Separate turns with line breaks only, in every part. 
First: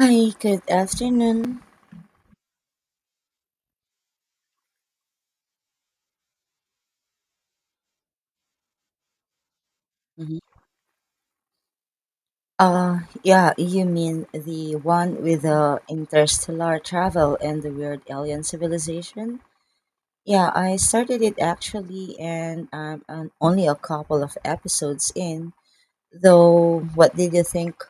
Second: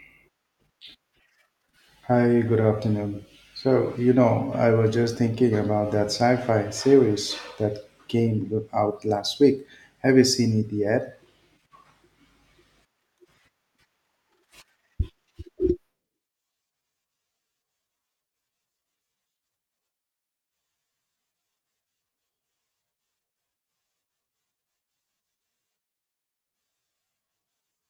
Hi, good afternoon.
Hi, good afternoon. So, you know, I was just thinking about that sci-fi series that came out last week. Have you
Mhm.
seen it yet?
Yeah, you mean the one with the interstellar travel and the weird alien civilization? Yeah, I started it actually, and I'm only a couple of episodes in. Though, what did you think?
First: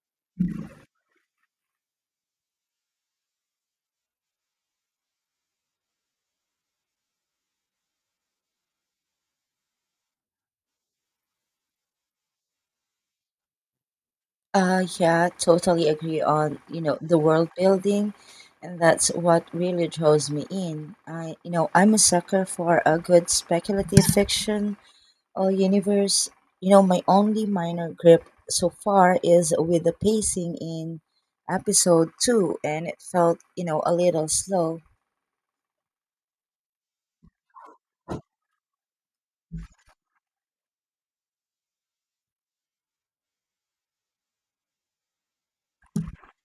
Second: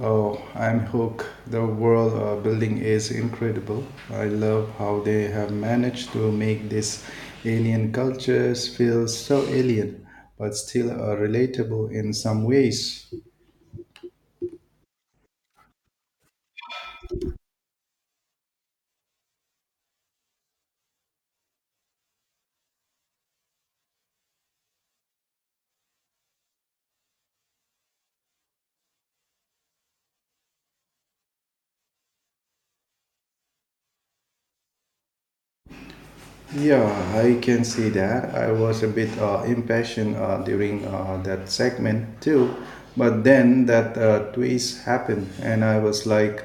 Oh, I'm hooked. The world building is incredible. I love how they have managed to make these alien cultures feel so alien, but still relatable in some ways.
Yeah, totally agree on the world building, and that's what really draws me in. I'm a sucker for a good speculative fiction universe. My only minor grip so far is with the pacing in episode two, and it felt a little slow.
Yeah, I can see that. I was a bit impatient during that segment too, but then that twist happened, and I was like,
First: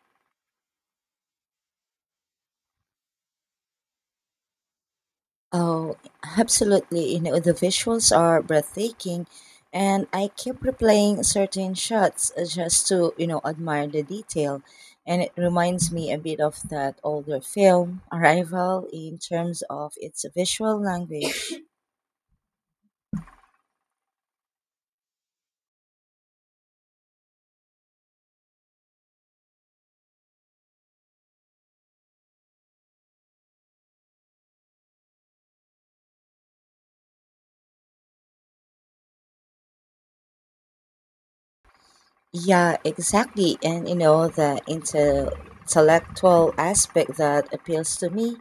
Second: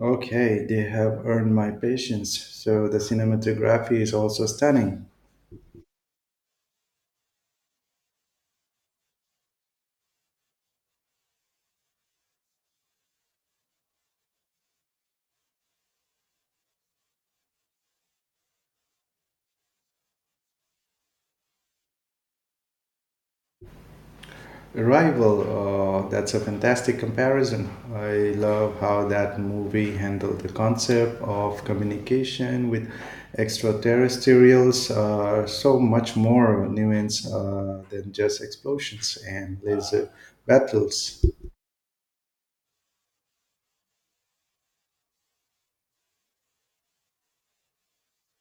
okay, they have earned my patience. So the cinematography is also stunning.
Oh, absolutely. The visuals are breathtaking, and I kept replaying certain shots just to, admire the detail. And it reminds me a bit of that older film, Arrival, in terms of its visual language.
Arrival, that's a fantastic comparison. I love how that movie handled the concept of communication with extraterrestrials, so much more nuance than just explosions and laser battles.
Yeah, exactly. And the intellectual aspect that appeals to me,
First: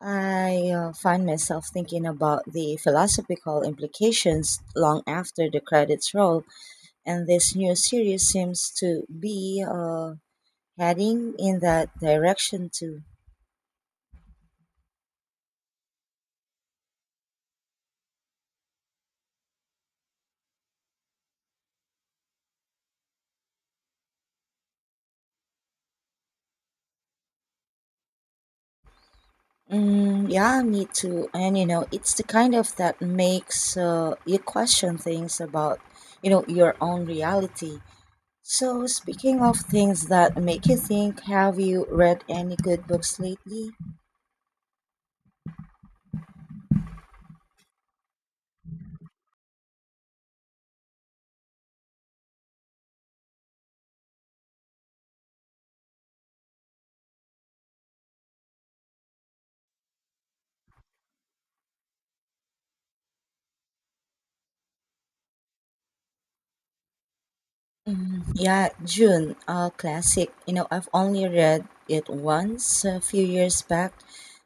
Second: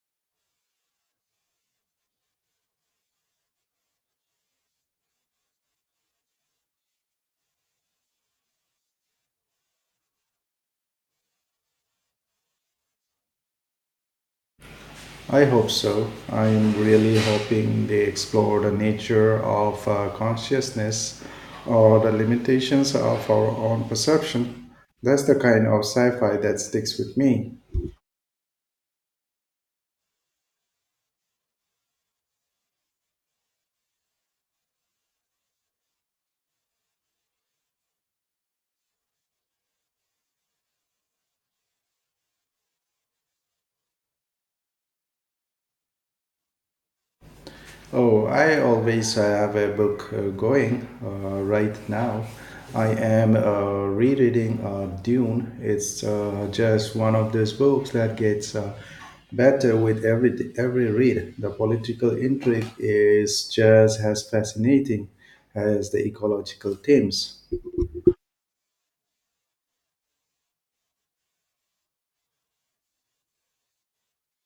I find myself thinking about the philosophical implications long after the credits roll. And this new series seems to be heading in that direction too.
I hope so. I'm really hoping they explore the nature of consciousness or the limitations of our own perception. That's the kind of sci fi that sticks with me.
Mm, yeah, me too. And it's the kind of that makes you question things about, your own reality. So, speaking of things that make you think, have you read any good books lately?
Oh, I always have a book going right now. I am rereading Dune. It's just one of those books that gets better with every read. The political intrigue is just as fascinating as the ecological themes.
Mm, yeah, June, a classic. I've only read it once a few years back,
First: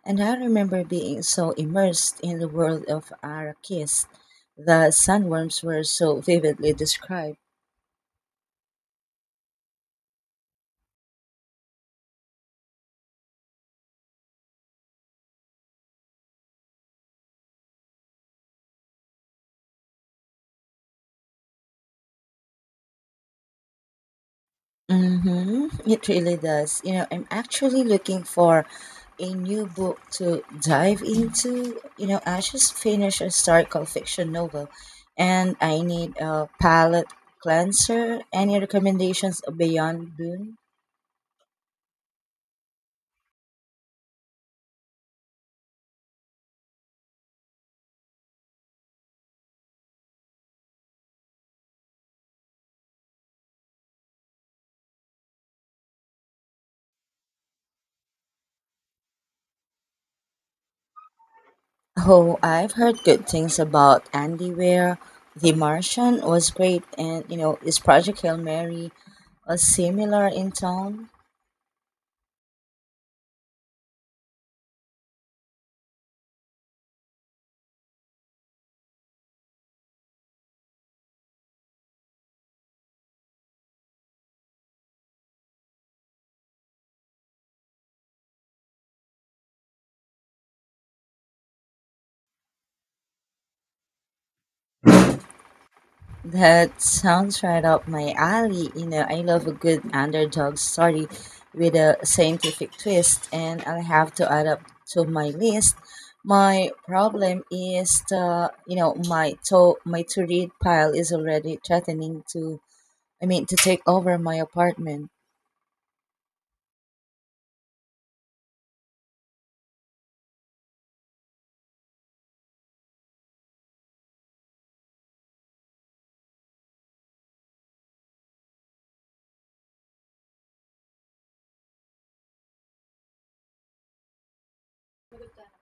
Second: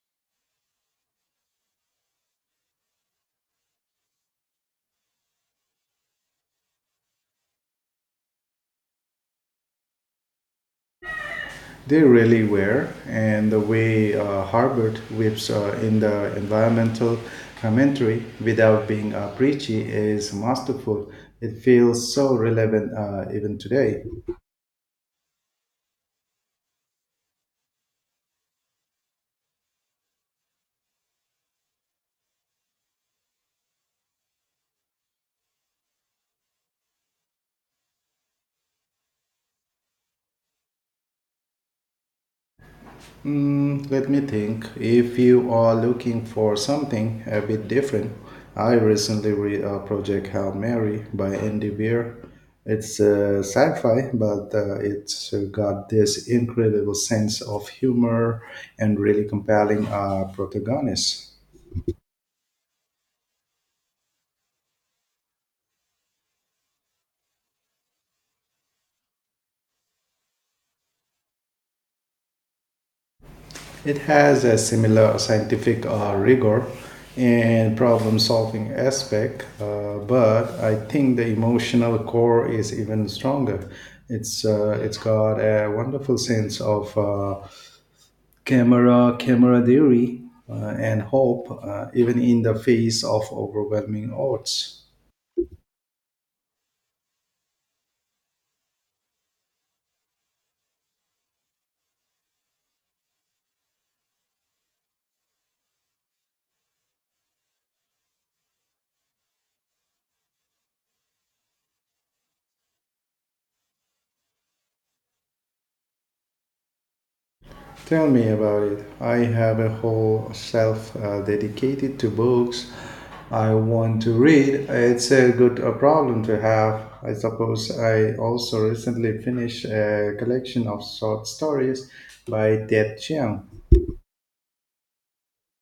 and I remember being so immersed in the world of Arrakis. The sandworms were so vividly described.
They really were, and the way Harbert weaves in the environmental commentary without being preachy is masterful. It feels so relevant even today.
Mm-hmm. It really does. I'm actually looking for a new book to dive into. I just finished a historical fiction novel and I need a palate cleanser. Any recommendations beyond Dune?
Mm, let me think. If you are looking for something a bit different, I recently read a project Hail Mary by Andy Weir. It's sci-fi, but it's got this incredible sense of humor and really compelling protagonist.
Oh, I've heard good things about Andy Weir. The Martian was great and is Project Hail Mary similar in tone?
It has a similar scientific rigor and problem solving aspect, but I think the emotional core is even stronger. It's got a wonderful sense of camera camaraderie and hope, even in the face of overwhelming odds.
That sounds right up my alley. I love a good underdog story with a scientific twist, and I'll have to add up to my list. My problem is my to read pile is already threatening to, I mean, to take over my apartment.
Tell me about it. I have a whole shelf dedicated to books I want to read. It's a good problem to have. I suppose I also recently finished a collection of short stories by Ted Chiang.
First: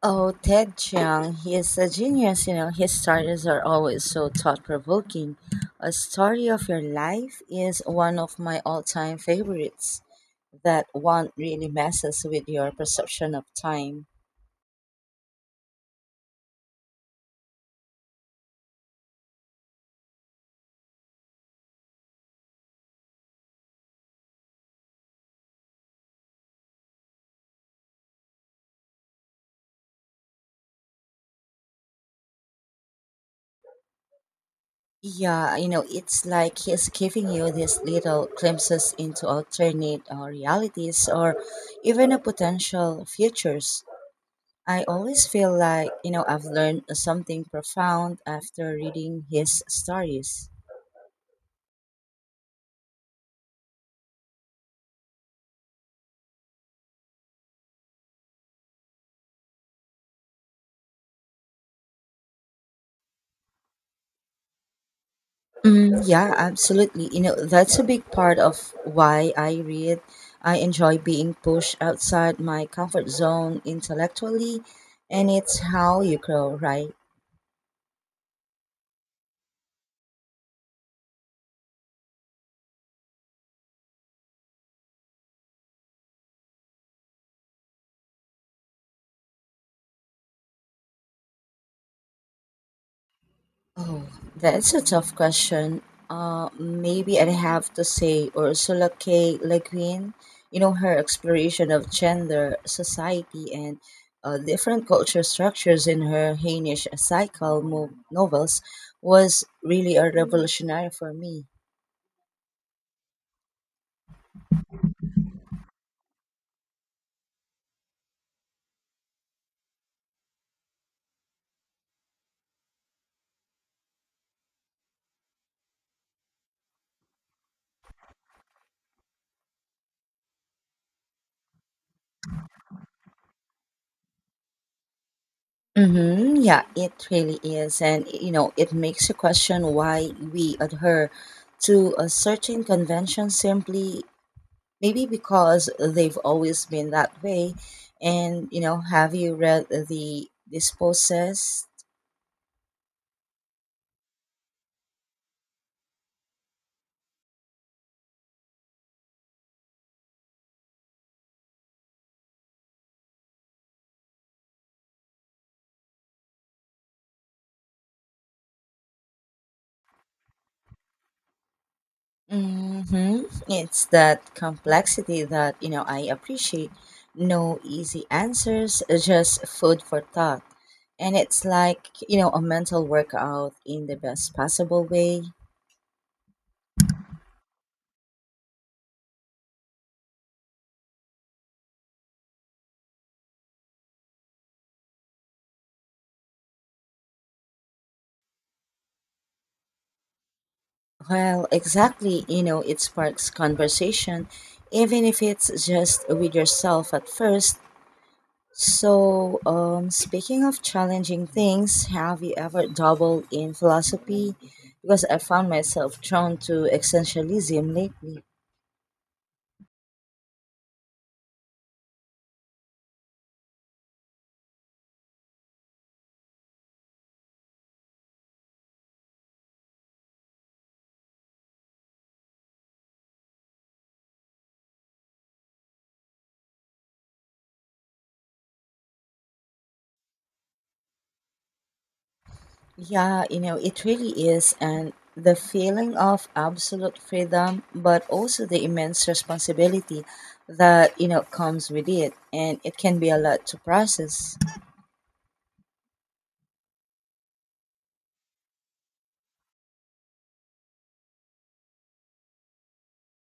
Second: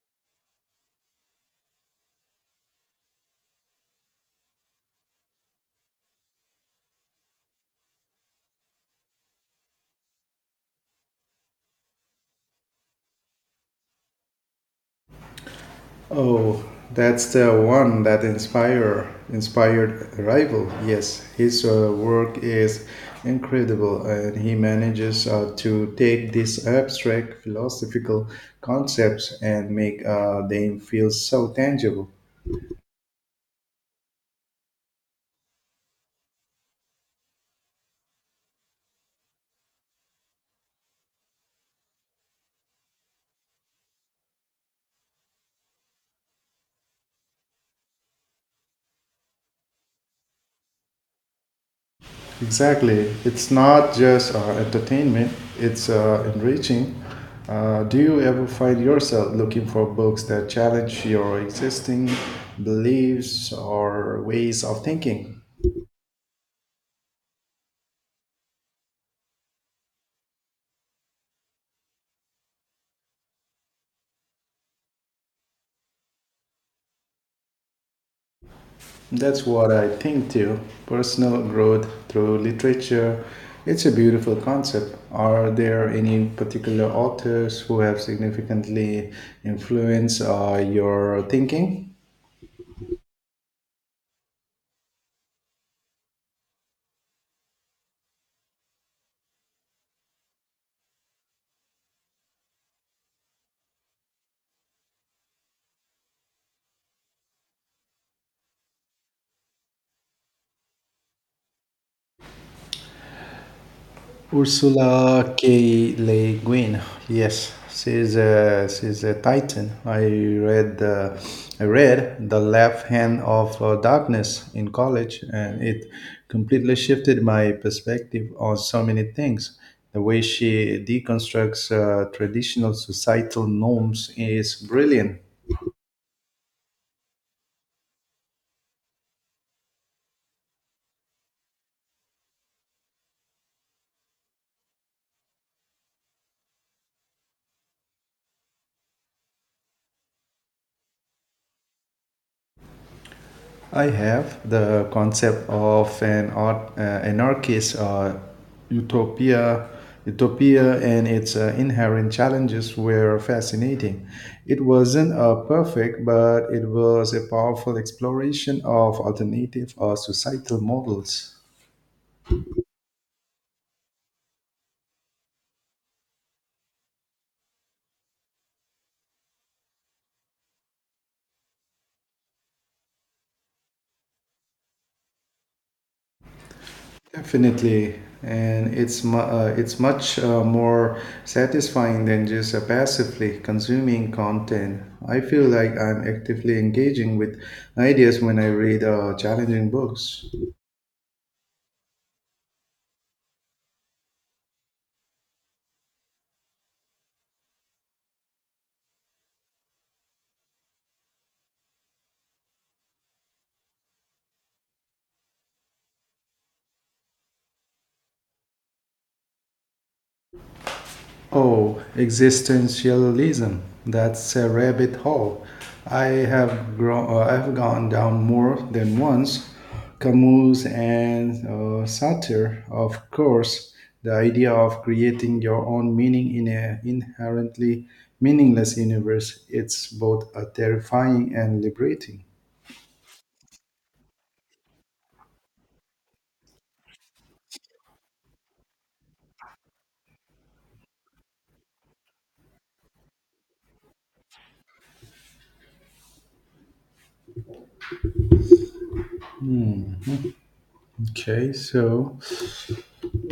Oh, Ted Chiang, he is a genius. His stories are always so thought provoking. A story of your life is one of my all time favorites. That one really messes with your perception of time.
Oh, that's the one that inspired Arrival. Yes, his work is incredible, and he manages to take these abstract philosophical concepts and make them feel so tangible.
Yeah, it's like he's giving you these little glimpses into alternate realities or even a potential futures. I always feel like I've learned something profound after reading his stories.
Exactly, it's not just entertainment; it's enriching. Do you ever find yourself looking for books that challenge your existing beliefs or ways of thinking?
Mm, yeah, absolutely. That's a big part of why I read. I enjoy being pushed outside my comfort zone intellectually, and it's how you grow, right?
That's what I think too. Personal growth through literature. It's a beautiful concept. Are there any particular authors who have significantly influenced your thinking?
Oh, that's a tough question. Maybe I'd have to say Ursula K. Le Guin. Her exploration of gender, society, and different culture structures in her Hainish cycle novels was really a revolutionary for me.
Ursula K. Le Guin, yes, she's a titan. I read The Left Hand of Darkness in college, and it completely shifted my perspective on so many things. The way she deconstructs traditional societal norms is brilliant.
Mm-hmm. Yeah, it really is. And it makes you question why we adhere to a certain convention simply maybe because they've always been that way. And have you read the Dispossessed?
I have the concept of an art, anarchist utopia, utopia, and its inherent challenges were fascinating. It wasn't perfect, but it was a powerful exploration of alternative or societal models.
Mm-hmm. It's that complexity that I appreciate. No easy answers, just food for thought. And it's like a mental workout in the best possible way.
Definitely, and it's much more satisfying than just passively consuming content. I feel like I'm actively engaging with ideas when I read challenging books.
Well, exactly. It sparks conversation, even if it's just with yourself at first. So, speaking of challenging things, have you ever doubled in philosophy? Because I found myself drawn to existentialism lately.
Oh, existentialism. That's a rabbit hole. I've gone down more than once. Camus and Sartre, of course. The idea of creating your own meaning in an inherently meaningless universe. It's both terrifying and liberating.
Yeah, it really is. And the feeling of absolute freedom, but also the immense responsibility that comes with it. And it can be a lot to process.
Okay, so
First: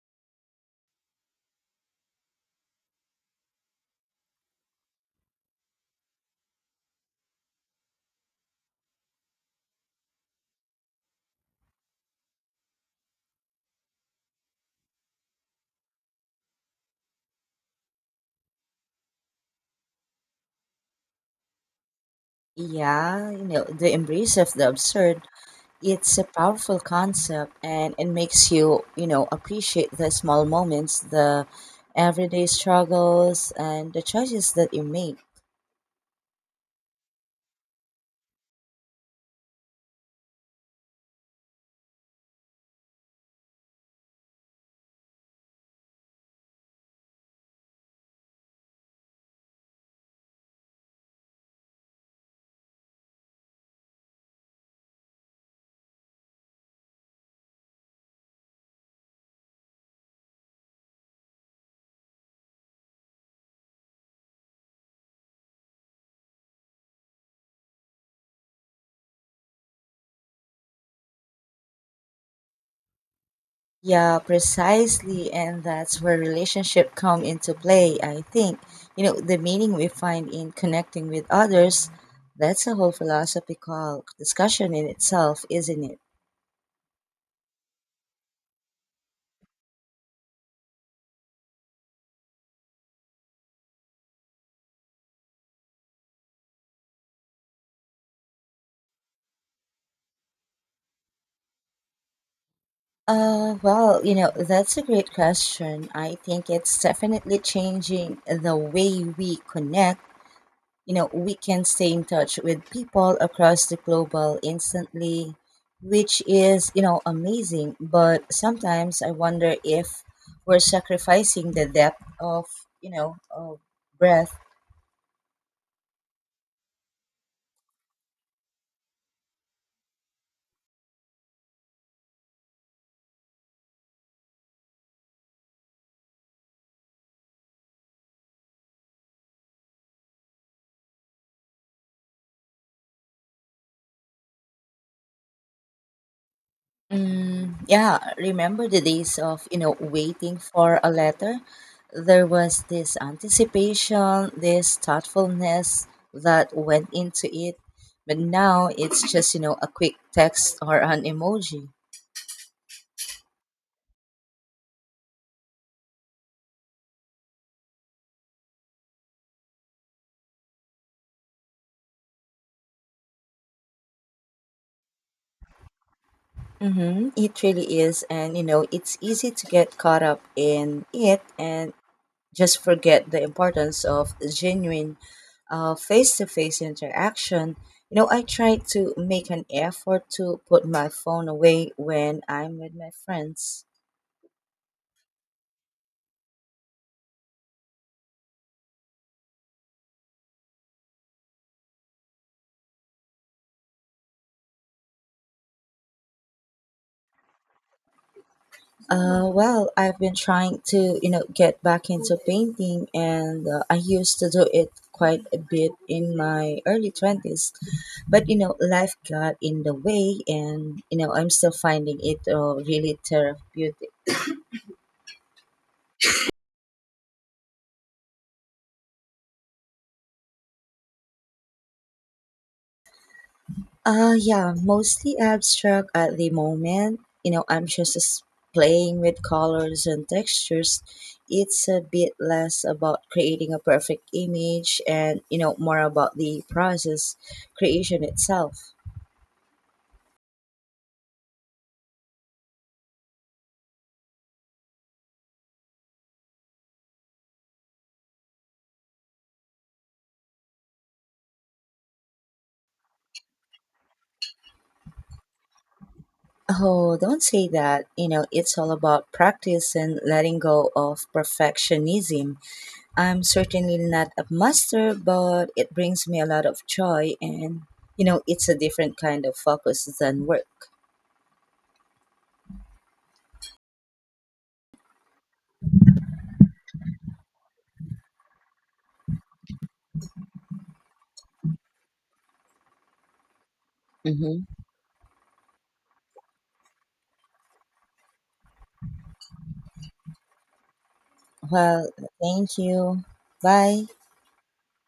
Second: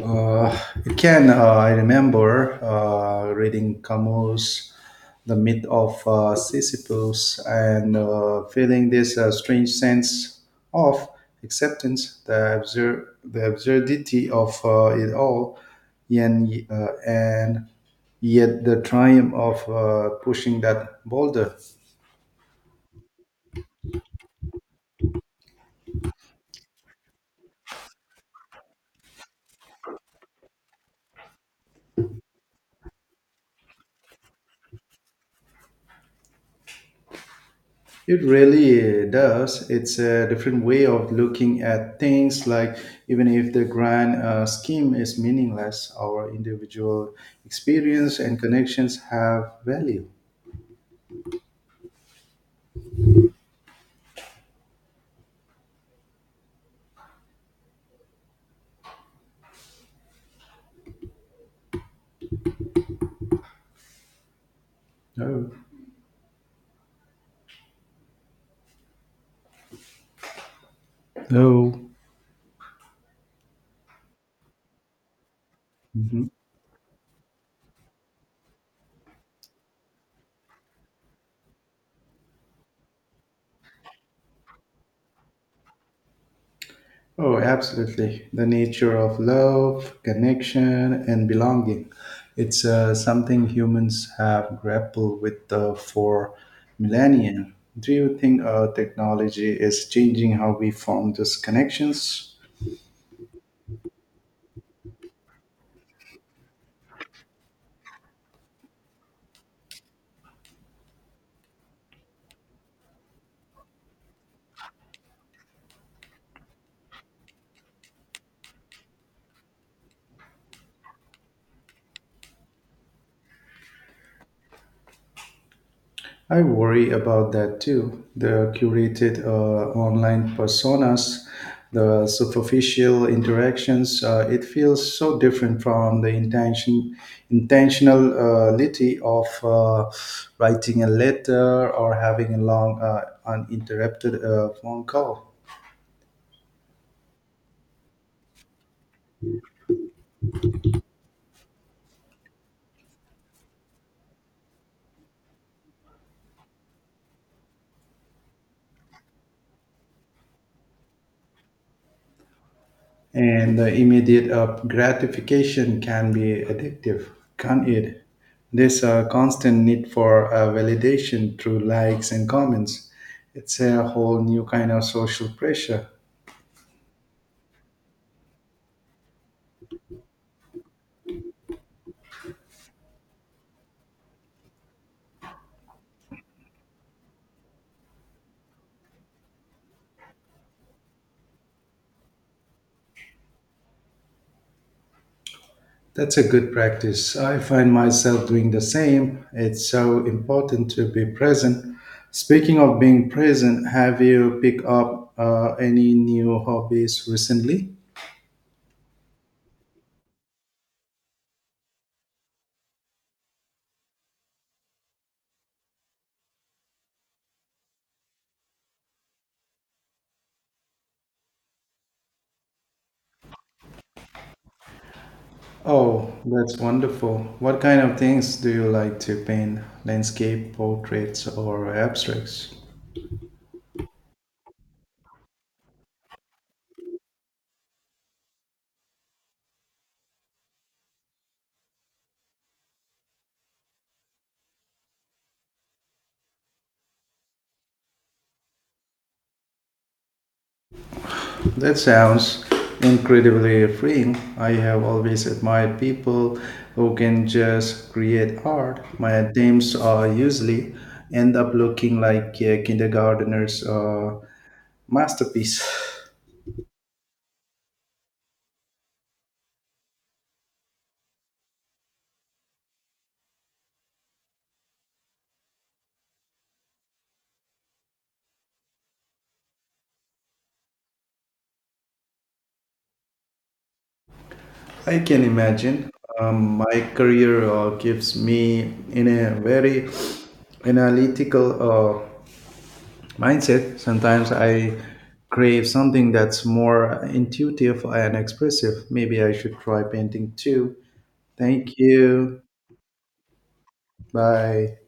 Uh, it can. I remember reading Camus' The Myth of Sisyphus and feeling this strange sense of acceptance, the absurdity of it all, and yet the triumph of pushing that boulder.
Yeah, the embrace of the absurd, it's a powerful concept and it makes you appreciate the small moments, the everyday struggles and the choices that you make.
It really does. It's a different way of looking at things, like even if the grand scheme is meaningless, our individual experience and connections have value. Oh. Oh.
Yeah, precisely, and that's where
Mhm.
relationship come into play, I think. The meaning we find in connecting with others, that's a whole philosophical discussion in itself, isn't it?
Oh, absolutely. The nature of love, connection, and belonging. It's something humans have grappled with for millennia. Do you think technology is changing how we form those connections?
Well, that's a great question. I think it's definitely changing the way we connect. We can stay in touch with people across the global instantly, which is amazing. But sometimes I wonder if we're sacrificing the depth of breath.
I worry about that too. The curated online personas, the superficial interactions, it feels so different from intentionality of writing a letter or having a long, uninterrupted phone call.
Mm, yeah, remember the days of waiting for a letter? There was this anticipation, this thoughtfulness that went into it. But now it's just a quick text or an emoji.
And the immediate up gratification can be addictive, can't it? This a constant need for validation through likes and comments. It's a whole new kind of social pressure.
Mm-hmm, it really is. And it's easy to get caught up in it and just forget the importance of genuine face-to-face interaction. I try to make an effort to put my phone away when I'm with my friends.
That's a good practice. I find myself doing the same. It's so important to be present. Speaking of being present, have you picked up any new hobbies recently?
Well, I've been trying to get back into painting and I used to do it quite a bit in my early 20s, but life got in the way, and I'm still finding it really therapeutic.
Oh, that's wonderful. What kind of things do you like to paint? Landscape, portraits, or abstracts?
Yeah, mostly abstract at the moment. I'm just playing with colors and textures. It's a bit less about creating a perfect image and more about the process, creation itself.
That sounds incredibly freeing. I have always admired people who can just create art. My attempts are usually end up looking like a kindergartner's masterpiece.
Oh, don't say that. It's all about practice and letting go of perfectionism. I'm certainly not a master, but it brings me a lot of joy, and it's a different kind of focus than work.
I can imagine. My career keeps me in a very analytical mindset. Sometimes
Mhm.
I crave something that's more intuitive and expressive. Maybe I should try painting too. Thank
Well,
you.
thank you. Bye.
Bye.